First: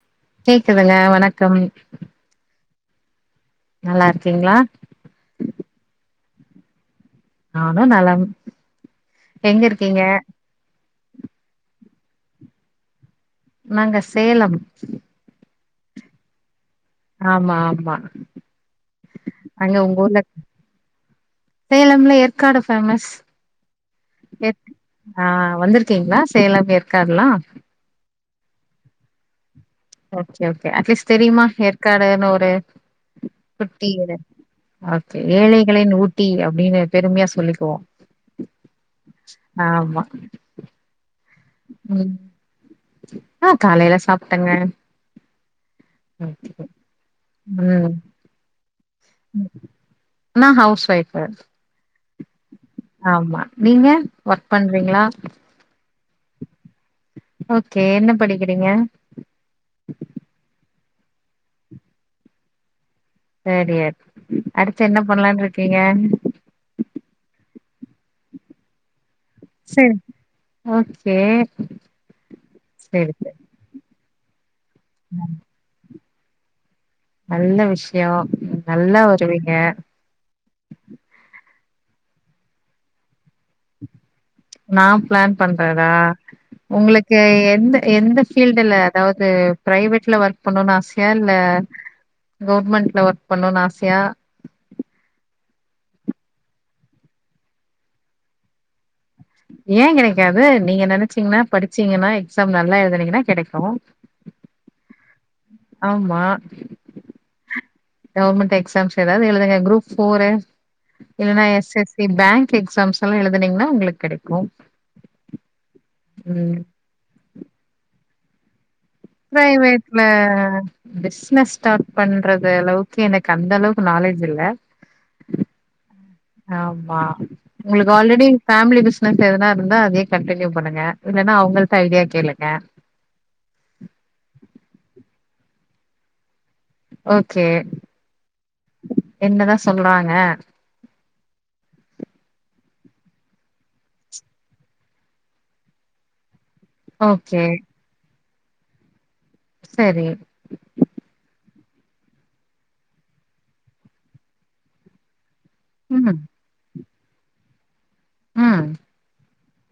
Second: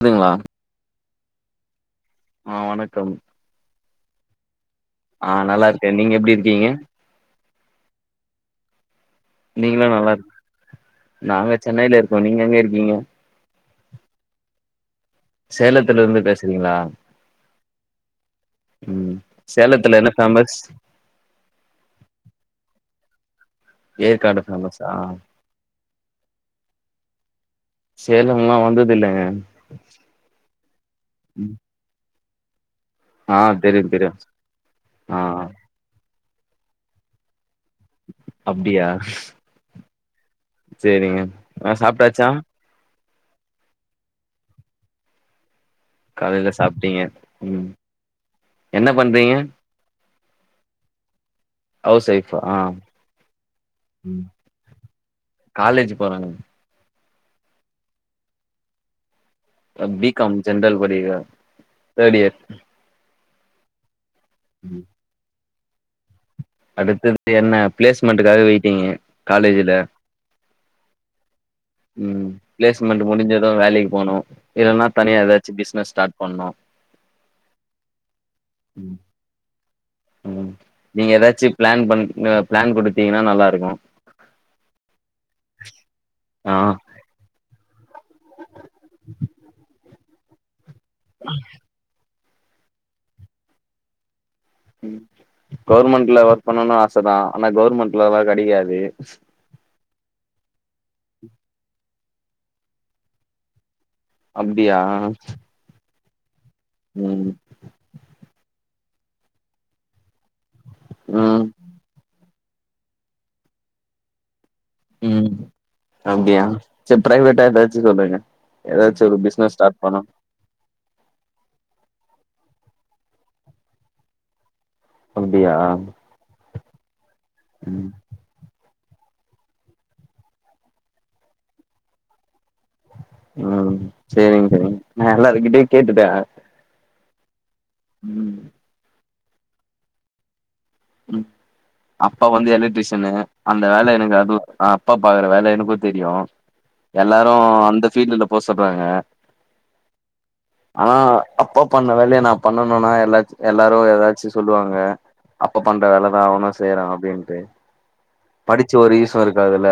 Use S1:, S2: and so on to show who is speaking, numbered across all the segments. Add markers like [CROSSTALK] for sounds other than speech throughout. S1: அதுங்ளா
S2: கேக்குதுங்க வணக்கம்
S1: அ வணக்கம்
S2: நல்லார்க்கீங்ளா
S1: அ நல்லார்க்கே நீங்க எப்டி இருக்கீங்க
S2: நானு நலம் எங்க
S1: நீங்களு
S2: இருக்கீங்க
S1: நல்லார்க் நாங்க சென்னைல இருக்கோ நீங்க எங்க இருக்கீங்க
S2: நாங்க சேலம்
S1: சேலத்துல இருந்து பேசுறீங்களா
S2: ஆம்மா ஆம்மா
S1: ம்
S2: அங்க உங்க
S1: சேலத்துல என்ன
S2: ஊர்ல
S1: ஃபேமஸ்
S2: சேலம்ல ஏற்காடு ஃபேமஸ்
S1: ஏற்காடு
S2: எர்க்
S1: ஃபேமஸா
S2: ஆ வந்துர்க் க்கீங்களா சேலம் ஏற்காட்ல்லா
S1: சேலம்லா வந்தது இல்லங்க
S2: ஓக்கே ஓக்கே அட்லீஸ்ட் தெரியுமா ஏற்காடுன்னு ஒரு
S1: ஆ தெரியு தெரியு
S2: குட்டின்னு
S1: ஆ
S2: அப்ப ஏழைகளின் ஊட்டி அப்டின்னு பெருமியா சொல்லிக்குவோ
S1: அப்டியாஸ்
S2: ஆமா
S1: செரிங்க அ சாப்ட்டாச்சா
S2: அ காலைல சாப்ட்டங்க
S1: காலைல சாப்டீங்க ம் என்ன பண்றீங்க
S2: நா ஹவுஸ்ஒய்ஃப்வு
S1: ஹவுஸ் ஒய்ஃபா ஆ
S2: ஆம்மா நீங்க ஒர்க் பண்றீங்ளா
S1: கால்லேஜ் பொறங்
S2: ஓக்கே என்ன படிக்கிறீங்க
S1: அ பி காம் ஜென்ரல் படிக்கி தேட்யேர்
S2: தேட்யேர் அடுத்து என்ன பண்லான்ருக்கீங்க
S1: அடுத்தது என்ன பிளேஸ்மெண்ட்டுக்காக வெயிட்டீங்கு காலேஜில
S2: சேர்
S1: ம் பிளேஸ்மெண்ட்டு முடிஞ்சதும் வேலைக்கு போனும் இல்லன்னா தனிய எதாச்சி பிஸ்னஸ் ஸ்டாட் பண்ணும்
S2: நல்ல விஷியம்
S1: ம்
S2: நல்லா வருவீங்க
S1: ம் நீங்க எதாச்சி பிளான் பண் பிளான் கொடுத்தீங்கன்னா நல்லா இருக்கும்
S2: நா பிளான் பண்றதா
S1: ஆ
S2: உங்களுக் கு எந்த எந்த பீல்டுல அதாவது பிரைவேட்ல ஒர்க் பண்ணனு ஆ சயா இல்ல கவுர்மெண்ட்ல ஒர்க் பண்ணனு ஆசையா
S1: கவுர்மெண்ட்ல ஒர்க் பண்ணுனு ஆச தான் ஆனா கவுர்மெண்ட்ல வேல கெடைகாதே
S2: ஏன் கெடைக்காது நீங்க நெனச்சீங்கன்னா படிச்சீங்கன்னா எக்ஸாம் நல்லா எழுதிங்கன்னா கெடைக்கும்
S1: அப்டியா
S2: ஆமா
S1: ம்
S2: கவர்மெண்ட் எக்ஸாம்ஸ் எதாவது எழுதுங்க குரூப் போரு
S1: ம்
S2: இல்லன்னா எஸ் எஸ் சி பேங்க் எக்ஸாம்ஸ்லா எழுதனீங்கன்னா உங்களுக்கு கெடைக்கும்
S1: ம் அப்டியா செரி பிரைவேட்டா எதாச்சி சொல்லுங்க ஏதாச்சு ஒரு பிசினஸ் ஸ்டார்ட் பண்ணு
S2: பிரைவேட்ல பிஸ்னஸ் ஸ்டாட் பண்றது அளவுக்கு எனக்கு அந்த அளவுக்கு நாலேஜி இல்ல
S1: அப்டியா
S2: ஆமா
S1: ம்
S2: உங்களுக்கு ஆல்ரெடி ஃபேமிலி பிஸ்னஸ் எதனா இருந்தா அதயே கன்டினியூ பண்ணுங்க இல்லன்னா அவங்கள்ட்ட ஐடியா கேளுங்க
S1: ம் செரிங்க செரிங்க நா எல்லாருகிட்டயு கேட்டுட்டன் ஆ
S2: ஓகே
S1: ம்
S2: என்னதா சொல்றாங்க
S1: ம் அப்பா வந்து எலக்ட்ரிஷியனு அந்த வேல எனக்கு அது அப்பா பாக்கற வேல எனக்கும் தெரியும்
S2: ஓகே
S1: எல்லாரும் அந்த ஃபீல்டுல போ சொல்றாங்க
S2: சரி
S1: ஆனா அப்பா பண்ண வேலயா நா பண்ணணும்னா எல்லா எல்லாரும் எதாச்சி சொல்லுவாங்க அப்பா பண்ற
S2: ம்
S1: வேலதா அவனும் செய்யறான் அப்டின்ட்டு
S2: ம்
S1: படிச்சி ஒரு யூஸ்சும் இருக்காது இல்ல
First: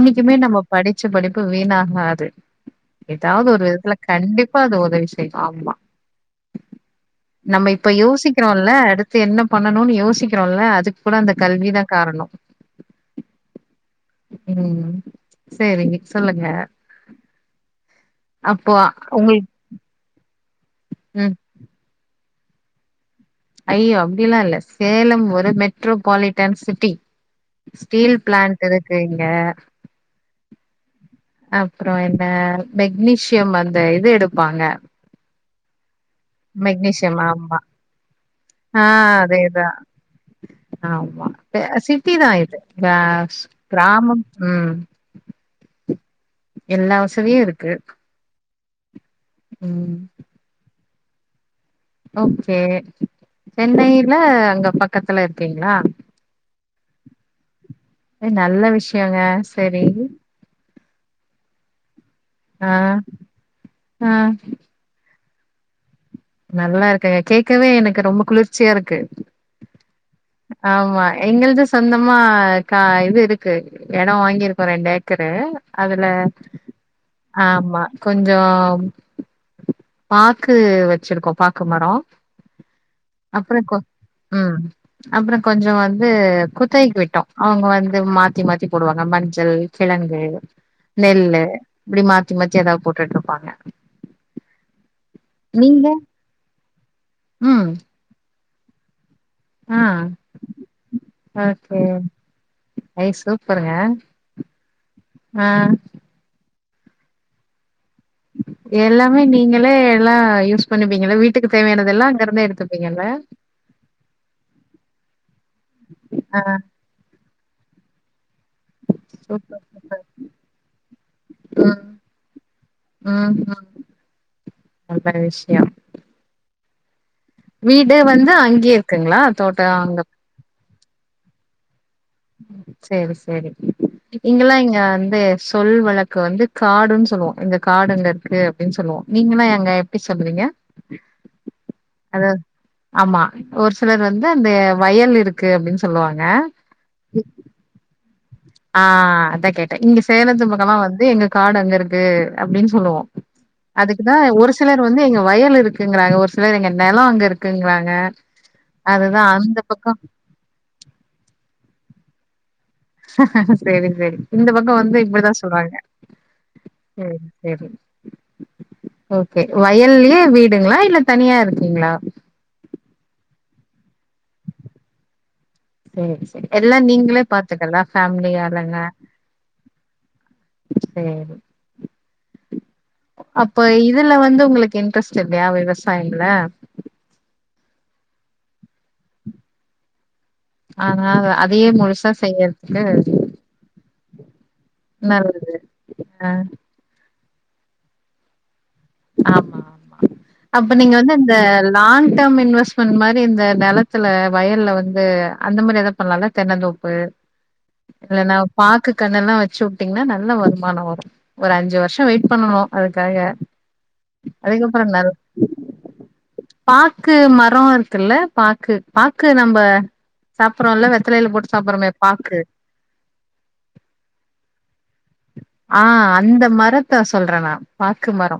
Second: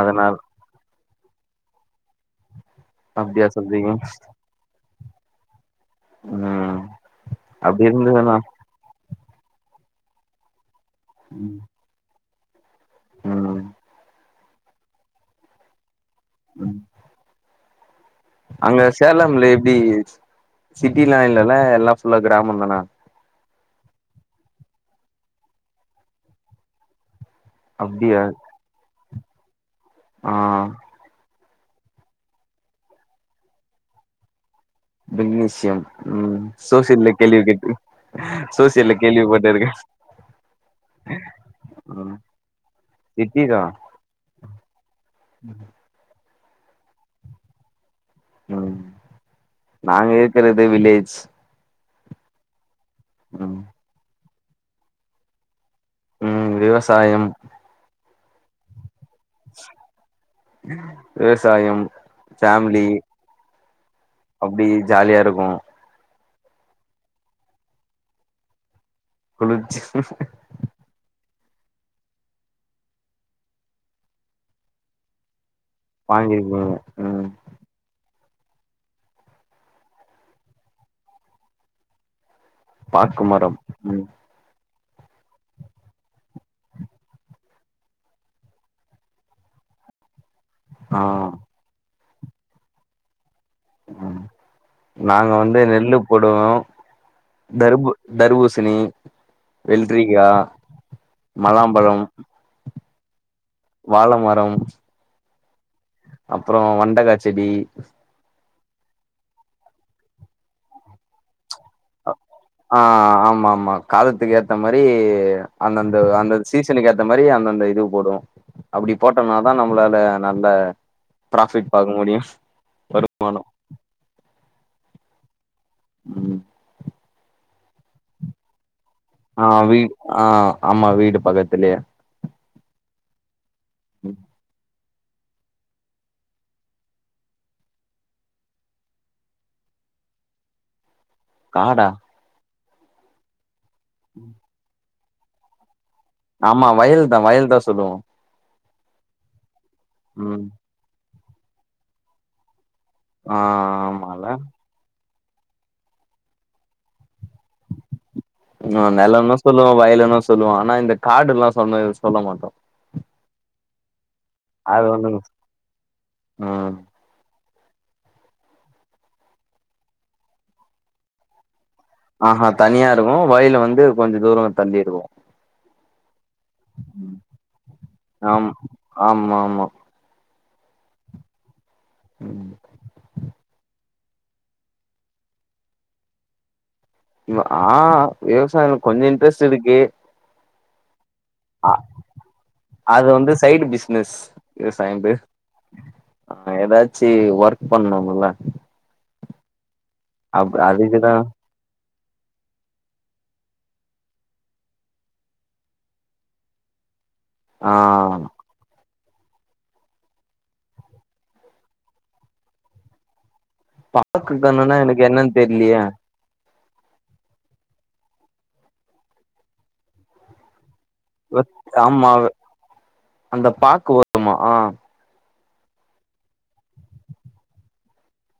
S1: அதனால
S2: நம்ப படிச்ச படிப்பு வீணாகாது எதாவது
S1: அப்டியா
S2: ஒரு
S1: சொல்றீங்க
S2: விதத்துல கண்டிப்பா அது உதவி செய்யும் ஆமா
S1: ம்
S2: நம்ம
S1: அப்டி
S2: இப்ப
S1: இருந்ததுன்னா
S2: யோசிக்கிறோம் இல்ல அடுத் து என்ன பண்ணணும்னு யோசிக்கிறோம் இல்ல அதுக்கு கூட அந்த கல்விதா காரணம்
S1: ம்
S2: ம் செரிங்க சொல்லுங்க அப்போ
S1: அங்க
S2: உங்களுக்கு
S1: சேலம்ல எப்டி சிட்டிலா
S2: ம்
S1: இல்லல்ல எல்லா ஃபுல்லா கிராமம் தானா
S2: ஐய்யயோ அப்டிலா இல்ல சேலம் ஒரு மெட்ரோபாலிட்டன் சிட்டி ஸ்டீல்
S1: அப்டியா
S2: பிளான்ட் இருக்கு இங்க
S1: ஆ
S2: அப்றோம் இந்த மெக்னீஷியம் அந்த இது எடுப்பாங்க
S1: பெங்லூசியம் ம் சோசியல்ல
S2: மெக்னீசியம்
S1: கேள்வி
S2: ஆமா
S1: கேட்டுரு
S2: ஆ
S1: சோசியல்ல கேள்வி பட்டு இருக்க
S2: அதேதா ஆமா சிட்டி தா இது அ
S1: சிட்டி தா
S2: கிராமம் ம்
S1: [UNINTELLIGIBLE]
S2: எல்லா வசதியு இருக்கு
S1: ம்
S2: ம்
S1: நாங்க இருக்கறது வில்லேஜ்
S2: ஓகே
S1: ம்
S2: சென்னையில அங்க பக்கத்துல இருக்கீங்ளா
S1: ம் விவசாயம்
S2: ஏ நல்ல விஷயங்க சேரி
S1: விவசாயம்
S2: ஆ
S1: ஃபேமிலி
S2: ஆ
S1: அப்டி ஜாலியா இருக்கு
S2: நல்லா இருக்குங்க கேக்கவே எனக்கு ரொம்ப குளிர்ச்சியா இருக்கு
S1: குளிர்ச்சி
S2: ஆமா எங்கள்து சொந்தமா கா இது இருக்கு எடோ வாங்கியி இருக்கோ ரெண்டு ஏக்கரு அதுல
S1: வாங்கிருக்கீங்க ம்
S2: ஆமா கொஞ்சம் பாக்கு வெச் வெச்சிருக்கோ பாக்கு மரோ
S1: பாக்கு மரம்
S2: அப்றோ கொ ம் அப்றோ கொஞ்சோ வந்து குத்தகைக்கு விட்டோ அவுங்க வந்து மாத்தி மாத்தி போடுவாங்க மஞ்சள் கிழங்கு
S1: ஆ
S2: நெல்லு இப்டி மாத்தி மாத்தி ஏதாது போட்டுட்டு இருப்பாங்க
S1: நாங்க வந்து
S2: நீங்க
S1: நெல்லு போடுவோ
S2: ம்
S1: தர்பூ தர்பூசணி
S2: ஆ
S1: வெல்ரிகா மொலாம்பழம்
S2: ஐய் சூப்பருங்க
S1: மரம்
S2: ஆ
S1: அப்றோ வெண்டக்கா செடி
S2: எல்லாமே நீங்களே எல்லா யூஸ் பண்ணுவீங்ளா வீ வீட்டுக்கு தேவயானது எல் எல்லா இங்கருந்து எடுத்
S1: ஆ ஆமா ஆமா காலத்துக்கு ஏத்த மாரி அந்தந்த அந்த
S2: ஆ
S1: சீசனுக்கு ஏத் மாரி அந்தந்த இது போடுவோ அப்டி போட்டோம்னா தா
S2: சூப்பர்
S1: நம்மளால
S2: சூப்பர்
S1: நல்ல பிராஃபிட்
S2: ம்
S1: பாக்க முடியு
S2: ம்
S1: வருமானோ
S2: ம் நல்ல விஷயம்
S1: ம்
S2: வீடு வந்து அங்கயே இருக்குங்களா
S1: ஆ
S2: தோட்டோ
S1: வீ
S2: அங்க
S1: ஆ ஆமா வீடு பக்கத்துலயே
S2: சேரி சேரி இங்கல்லா இங்க வந்து சொல் வழக்கு வந்து காடுன்னு சொல்லுவோ எங்க காடுங்க இங்க இருக்கு அப்டின்னு சொல்லுவோ நீங்கல்லா அங்க எப்டி சொல்விங்க
S1: காடா
S2: அதாது ஆமா ஒரு சிலர் வந்து அந்த வயல் இருக்கு அப்டின்னு சொல்லுவாங்க
S1: ஆமா வயல் தா வயல் தா வயல் தா சொல்லுவோ
S2: ஆ அதா கேட்டே இங்க சேலத்து
S1: ம்
S2: பக்கம்வா வந்து எங்க காடு அங்க இருக்கு அப்டின்னு சொல்லுவோ
S1: ஆ
S2: அதுக்குதா
S1: ஆமால
S2: ஒரு சி ஒரு சிலர் வந்து எங்க வயல் இருக்குங்கறாங்க ஒரு சிலர் எங்க நெலோ அங்க இருக்குங்கறாங்க
S1: இங்க
S2: அதுதா
S1: நெலோன்னு
S2: அந்த
S1: சொல்லுவோ
S2: பக்கோ
S1: வயலுன்னு சொல்லுவோ ஆனா இந்த காடுல்லா சொன்ன சொல்ல மாட்டோ
S2: சேரி சேரி இந்த பக்கோ
S1: அது
S2: வந்து
S1: ஒண்ணுங்க
S2: இப்டித்தா சொல்லுவாங்க
S1: ம்
S2: சேரி சேரி ஓகே வயல்லையே வீடுங்ளா இல்ல தனியா இருக்கீங்ளா
S1: ஆ ஹா தனியா இருக்கு வயிலு வந்து கொஞ்ச தூரோ தள்ளி இருக்கு
S2: சேர் சேரி எல்லா நீங்களே பாத்துக்கறதா ஃபேமிலி
S1: ஆம்
S2: ஆளுங்க
S1: ஆமா ஆமா
S2: ம் அப்ப இதுல வந்து உங்களுக்கு இன்ட்ரெஸ்ட் இல்லையா விவசாயம்ல
S1: ம் ஆ விவசாயம்ல கொஞ்சோ இன்ட்ரெஸ்ட் இருக்கு
S2: ஆனா அத
S1: அ அது வந்து சைடு பிசினஸ் விவசாயது
S2: நல்லது
S1: ஆ எதாச்சு ஒர்க் பண்ணனும்ல
S2: ஆமா ஆமா அப்ப நீங்க வந்து
S1: அதுக்குதா
S2: அந்த லாங் டேர்ம் இன்வெஸ்ட்மெண்ட் மாரி இந்த நெலத்துல வயல்ல வந்து அந்த மாரி எதா பண்லால தென்னந்தோப்பு
S1: ஆ
S2: இல்லன்னா பாக்கு கண்ணுலா வச்சு உட்டீங்கனா நல்ல வருமானோ வரு ஒரு அஞ்சு வர்ஷோ வெயிட் பண்ணனு அதுக்காக
S1: பாக்கு கண்ணுனா
S2: அதுக்கப்புறோ
S1: எனக்கு
S2: நல்
S1: என்னனு தெர்லியே
S2: பாக்கு மரோ இருக்குல்ல பாக்கு பாக்கு நம்ப சாப்புர்றோல
S1: வெத் ஆமா அந்த பாக்கு வருமா
S2: ஆ அந்த மரத்த சொல்றே நா பாக்கு மரோ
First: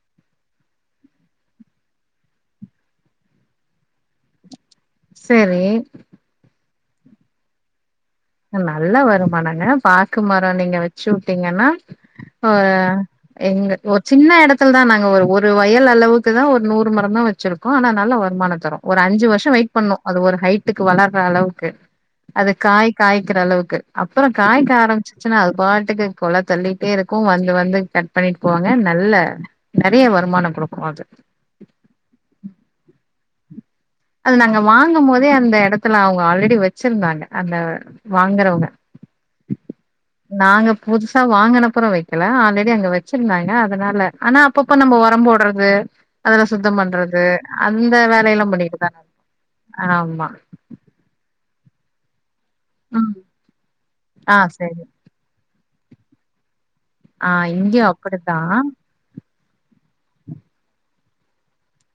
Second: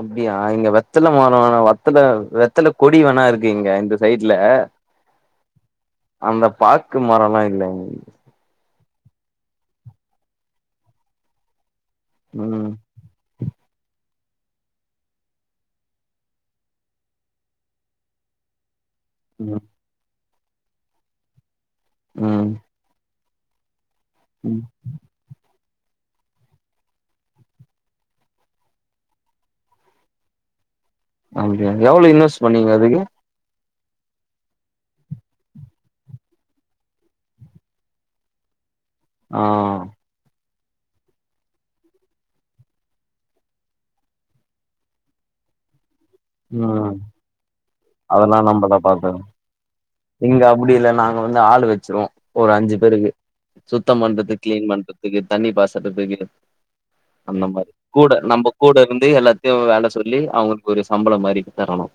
S1: அப்டியா இங்க வெத்தல மரோ வேணா வத்தல வெத்தல கொடி வேணா இருக்கு இங்க இந்த சைட்ல
S2: செரி
S1: அந்த பாக்கு மரலா இல்லைங்க
S2: நல்லா வருமானங்க பாக்கு மரோ நீங்க வச்சு உட்டிங்கன்னா
S1: ம்
S2: ஒரு எங்க ஒரு சின்ன எடத்துல தா நாங்க ஒரு ஒரு வயல் அளவுக்கு தா ஒரு நூறு மரந்தா வச்சிருக் கோ ஆனா நல்ல வருமானந்தரு ஒரு அஞ்சு வர்ஷோ
S1: ம்
S2: வெயிட் பண்ணு அது ஒரு ஹைட்டுக்கு வளர்ற அளவுக்கு அது
S1: ம்
S2: காய் காய்க்கற அளவுக்கு அப்றோ
S1: ம்
S2: காய்க்க ஆரம்பிச் ச்சனா அது பாட்டுக்கு கொல தள்ளிட்டே இருக்கு வந்து வந்து கட் பண்ணிட் போவாங்க நல்ல நறைய வருமானோ குடுக்கு அது
S1: அப்டியா எவ்ள இன்வஸ்ட் பண்ணீங்க அதுக்கு
S2: அது நாங்க வாங்கம்போதே அந்த எடத்துல அவங்க ஆல்ரெடி வச்சிருந்தாங்க அந்த வாங்கறவங்க
S1: ஆ
S2: நாங்க புதுசா வாங்கனப்றோ வைக்கல ஆல்ரெடி அங்க வச்சிருந்தாங்க அதனால ஆனா அப்பப்ப நம்ம உரம் போட்றது அதுல சுத்தம்
S1: ம்
S2: பண்றது அந்த வேலைலா பண்ணிட்ருக்கோ
S1: பாக்க இங்க அப்டி இல்ல நாங்க வந்து ஆள் வச்சுருவோ ஒரு அஞ்சு பெருகு
S2: ம்
S1: சுத்தம்
S2: ஆ
S1: பண்றதுக் கிளீன்
S2: சரி
S1: பண்றதுக்கு தண்ணி பாசறதுக்கு
S2: ஆ
S1: அந்த மாரி
S2: இங்கயு
S1: கூட
S2: அப்படித்தா
S1: நம்ப கூட வந்து எல்லாத்தையு வேல சொல்லி அவுங்குளுக்கு ஒரு சம்பளம் மாரி தரணு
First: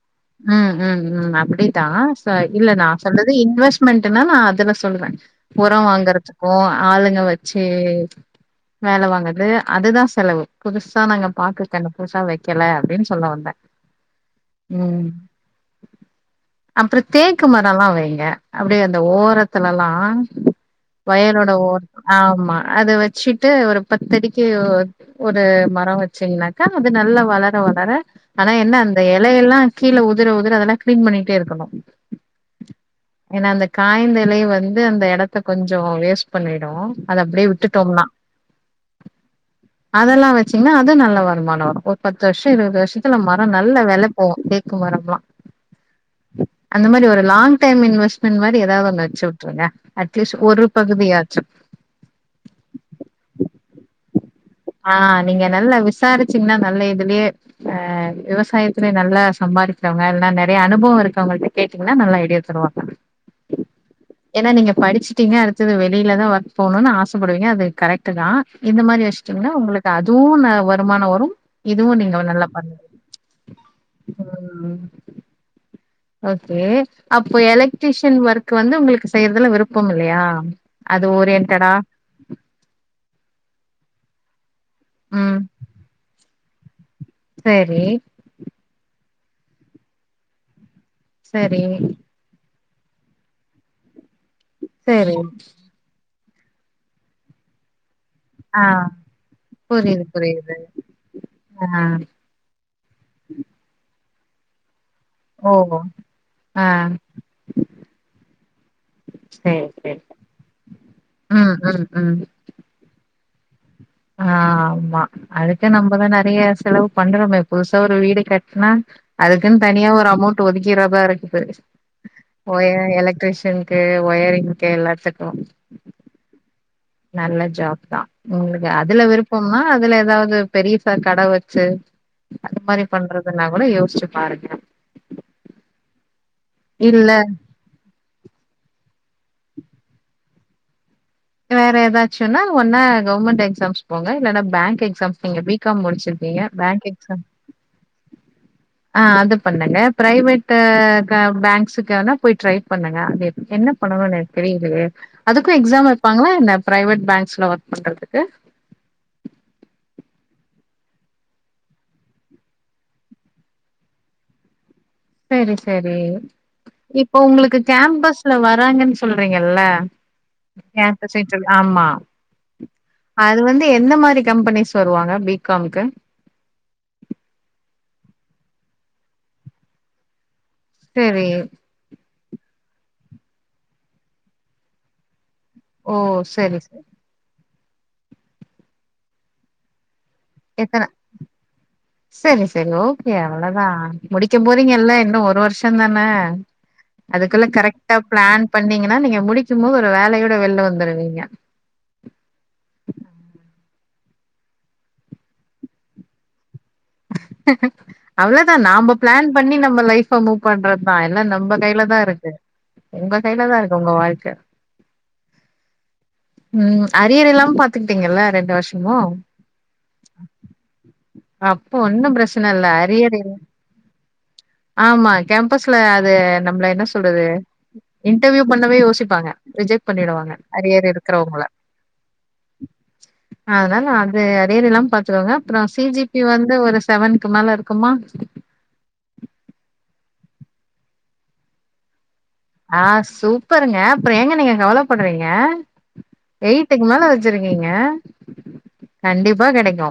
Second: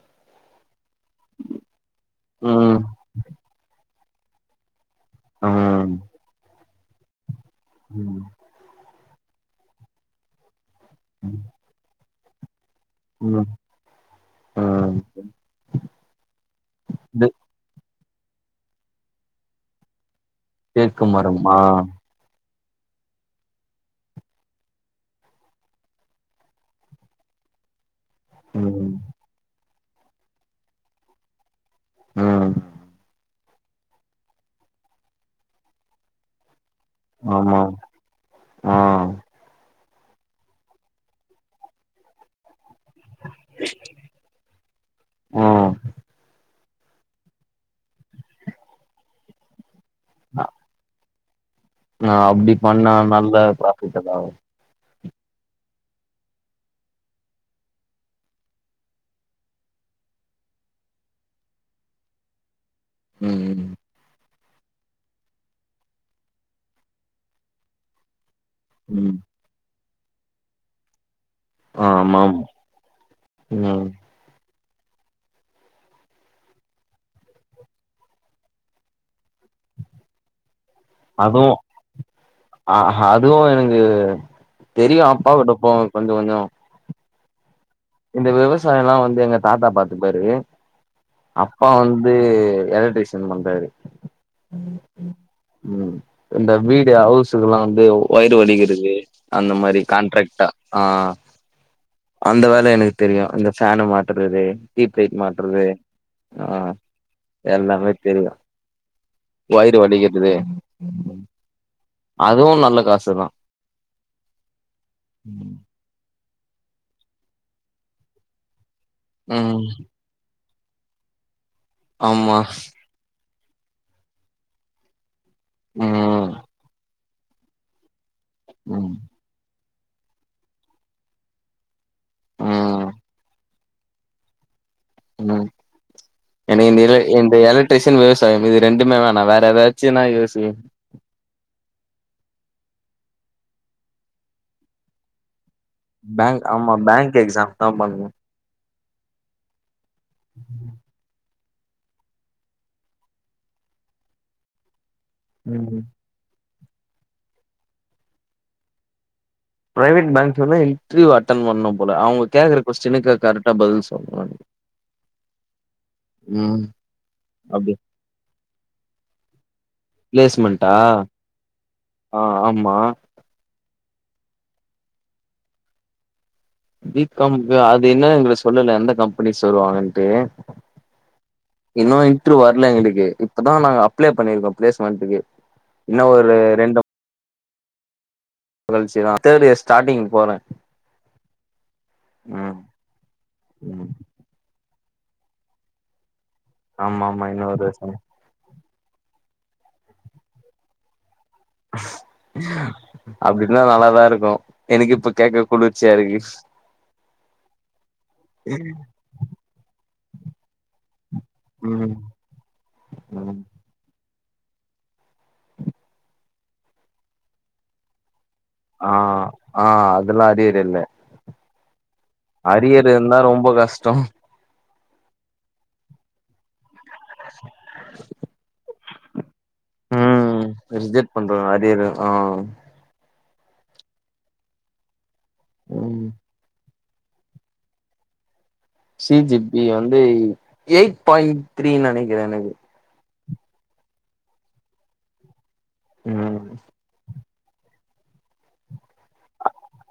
S2: ம் ம் ம் அப்டித்தா ச இல்ல
S1: ம்
S2: நா சொல்றது இன்வெஸ்ட்மெண்ட்டுனா நா அதுல சொல்லுவே உரோ
S1: ம்
S2: வாங்கறத்துக்கு ஆளுங்க வச்சு
S1: ம்
S2: வேல வாங்கது அதுதா செலவு புதுசா நாங்க பாக்கு கண்ணு புதுசா வைக்கல அப்டின்னு சொல்ல
S1: ம்
S2: வந்தே ம் அப்றோ
S1: இது
S2: தேக்கு மரல்லா வைங்க அப்டியே அந்த ஓரத்துலலா
S1: தேக்கு
S2: வயலோட
S1: மரமா
S2: ஓ ஆமா அத வச்சுட்டு ஒரு பத்தடிக்கு ஒரு மரோ வச்சிங்னாக்கா அது நல்லா வளர வளர ஆனா என்ன
S1: ம்
S2: அந்த இலையெல்லா கீழ உதிர உதிர அதெல்லா கிளீன் பண்ணிட்டே இருக்கணு
S1: ஆ
S2: ஏனா அந்த காய்ந்த இலை வந்து அந்த எடத்த கொஞ்சோ வேஸ்ட் பண்ணிடு அது அப்டியே
S1: ஆமா
S2: விட்டுட்டோம்னா
S1: ஆ
S2: அதெல்லா வச்சீங்கன்னா அது நல்ல வருமானோ வரு ஒரு பத்து வருஷோ இருவது வருஷோ சித்தல மரோ நல்ல வெல போவு தேக்கு மரம்ல்லா
S1: ம்
S2: அந்த மாரி ஒரு லாங் டைம் இன்வெஸ்ட்மெண்ட் மாரி எதா ஒன்னு வச்சு வுட்டுருங்க அட்லீஸ்ட் ஒரு பகுதியாச்சு
S1: ஆ அப்டி பண்ணா நல்ல ப்ராஃபிட்டு தா
S2: ஆ நீங்க நல்லா விசாரிச்சீங்கன்னா நல்ல இதுலயே ஆ விவசாயத்துல நல்லா சம்பாரிக்றவ்ங்க இல்னா நறைய அனுபவோ இருக்கோங்கள்ட்ட கேட்டீங்ன்னா நல்ல ஐடியா தருவாங்க
S1: ம் ம்
S2: ஏனா நீங்க படிச்சுட்டீங்க அடுத்தது வெளில தா ஒர்க் போணுன் ஆசப்படுவீங்க அது கரெக்ட் டு தா இந்த மாரி
S1: ம்
S2: வச்சுட்டீங்ன்னா ஒங்ளுக்கு அதுவு ஒன்னு வருமானோ வரும் இதுவு நீங்க
S1: ஆமாம்
S2: நல்லா பண்லா
S1: ம்
S2: ம் ஓகே அப்போ எலக்ட்ரீஷன் ஒர்க் வந்து உங்ளுக்கு செய்றதுல விருப்பம் இல்லையா அது
S1: அதுவு
S2: ஓரியன்ட்டடா
S1: ஆ அதுவு எனக்கு தெரியு அப்பா
S2: ம்
S1: விட்ட போவே கொஞ்ச கொஞ்சோ
S2: சேரி
S1: இந்த விவசாயோல்லா வந்து எங்க தாத்தா பாத்துப்பாரு
S2: சரி
S1: அப்பா வந் து எலக்ட்ரிஷியன் பண்றாரு
S2: சேரி
S1: ம் இந்த வீடு ஹவுஸுக்ல்லா வந்து ஒயிடு
S2: ஆ
S1: வடிக்குறது அந்த மாரி
S2: புரியுது
S1: காண்ட்ராக்டா
S2: புரியுது
S1: ஆ
S2: ஆ
S1: அந்த வேல எனக்கு தெரியு இந்த ஃபேன மாட்டுறது டீப் லைட்
S2: ஓ
S1: மாட்டுறது ஆ எல்லாமே தெரியு
S2: சரி
S1: வொயிடு
S2: சரி
S1: வடிக்கட்து
S2: ம் ம் ம்
S1: அதுவு நல்ல காசுதா
S2: ஆமா அடுத்து நம்ப தானே ஃப்ரீயா செலவு பண்றோமே புதுசா ஒரு வீடு கட்னா அதுக்குன்
S1: ம்
S2: தனியா ஒரு அமௌண் ட்டு ஒதுக்கிறதா இருக்குது
S1: ஆமா
S2: ஒயர் எலக்ட்ரீஷியன் க்கு ஒயரிங்க்கு எல்லாத்துக்கு
S1: ம்
S2: நல்ல ஜாப் தா உங்ளுக்கு
S1: ம்
S2: அதுல விருப்பம்னா அதுல எதாவது பெரியிசா கட வச்சு அது மாரி
S1: ம்
S2: பண்றதுன்னா கூட யோச்சு பாருங்க
S1: ம் எனக்கு இந்த எல
S2: இல்ல
S1: இந்த எலக் ட்ரீஷன் விவசாயம் இது ரெண்டுமே வேணா வேற எதாச்சுனா யோசி
S2: வேற எதாச்சுனா ஒன்னா கவர்மெண்ட் எக்ஸாம்ஸ் போங்க இல்லன்னா பேங்க் எக்ஸாம்ஸ் நீங்க பீ காம் முடிச்சிருப்பீங்க பேங்க் எக்ஸாம் ஆ அது பண்ணுங்க பிரைவெட்டு க பேங்க்ஸுக்கான போய் ட்ரை பண்ணுங்க அது என்ன பண்ணனு எனக்கு தெரிலயே அதுக்கு
S1: ம்
S2: எக்ஸாம் ப்பாங்ளா என்ன பிரைவெட் பேங்க்ஸ்ல ஒர்க் பண்றதுக்கு
S1: பிரைவேட் பேங்க்லல்லா இன்டர்வியூ அட்டன் பண்ணு போல அவுங்க கேக்குற கொஸ்டினுக்கு கரெக்டா பதில் சொல்ணு
S2: சேரி சேரி
S1: ம்
S2: இப்போ உங்ளுக்கு
S1: அப்டி
S2: கேம்பஸ்ல வராங்கன் சொல்றீங்கல்ல
S1: பிளேஸ்மெண்டா
S2: கேம்பஸ் இன்டர்வியூ ஆமா
S1: ஆ ஆமா
S2: அது வந்து எந்த மாரி கம்பெனிஸ் வருவாங்க பி காம்க்கு
S1: பி காம்க்கு அது இன்னு எங்ளுக் சொல்லல எந்த கம்பெனிஸ் வருவாங்கன்ட்டு
S2: சேரி
S1: இன்னு இன்ட்ரு வர்ல எங்களுக்கு இப்பதா நாங்க அப்ளே பண்ணிருக்கோ பிளேஸ்மெண்ட்டுக்கு
S2: ஓ
S1: இன்னு ஒரு
S2: செரி செ
S1: மகிழ்ச்சி தா தேர்ட் இயர் ஸ்டாடிங் போறே
S2: எத்தன செரி
S1: ம்
S2: செரி ஓகே அவ்ளதா
S1: ம்
S2: முடிக்க போறீங்கள்ல இன்னு ஒரு வர்ஷோந்தான
S1: ஆமா ஆமா
S2: அதுக்குள்ள
S1: இன்னொரு வருஷோ
S2: கரெக்டா பிளான் பண்ணீங்கன்னா நீங்க முடிக்கும்போ ஒரு வேலையோட வெள்ல வந்துருவீங்க
S1: அப்டிந்தா நல்லாதாருக்கு எனக்கு இப்ப கேக்க குளிர்ச்சியாருக்கு
S2: அவ்ள தா நாம்ப பிளான் பண்ணி நம்ம லைஃப்ஃப மூவ் பண்றதா எல்லா நம்ப கைல
S1: ம்
S2: தாருக்கு உங்க
S1: ம்
S2: கைல தா இருக்கு உங்க வாழ்க்க ம் அரியர் இல்லாம பாத்துக்ட்டீங்கள ரெண்டு வர்ஷ்
S1: ஆ ஆ அதுல்லா அரியர் இல்ல
S2: அப்போ ஒன்னு பிரச்சன இல்ல
S1: அரியர் இருந்தா
S2: இல்ல-
S1: ரொம்ப கஷ்டோ
S2: ஆமா கேம்பஸ்ல அது நம்ள என்ன சொல்றது இன்டர்வியூ பண்ணவே யோசிப்பாங்க ரிஜெக்ட் பண்ணிடுவா
S1: ம் ரிஜெக்ட் பண்ருவா அரியரு ஆ
S2: அதுனால அது அரியர் இல்லாம பாத்துக்கோங்க அப்றோ சி ஜி
S1: ம்
S2: பி வந் து ஒரு செவன்க்கு மேலருக்குமா
S1: சி ஜி பி வந்து எயிட் பாயிண்ட் த்ரீ நெனக்கிறே எனக்கு
S2: ஆ சூப்பருங்க அப்றோ ஏங்க நீங்க கவலப்பட்றீங்க
S1: ம்
S2: எய்ட்டுக்கு மேல வ ச்ருக்கீங்க கண்டிப்பா கெடைக்கு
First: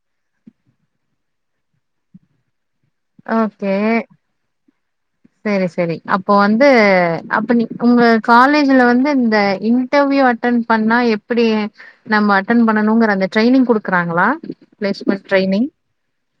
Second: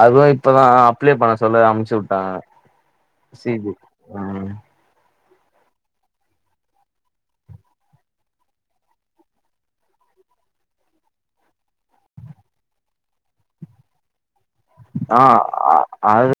S1: அதுவு இப்பதா அப்ளே பண்ண சொல்ல அம்ச்சு வுட்டாங்க சி ஜி
S2: ஓகே சேரி சேரி அப்போ வந்து அப்ப நீ உங்க காலேஜ்ல வந்து இந்த இன் டர்வியூ அட்டன் பண்ணா எப்பிடி நம்ம அட்டன் பண்ணணுங்கற அந்த ட்ரைனிங் குடுக்றாங்களா
S1: ஆ அ அது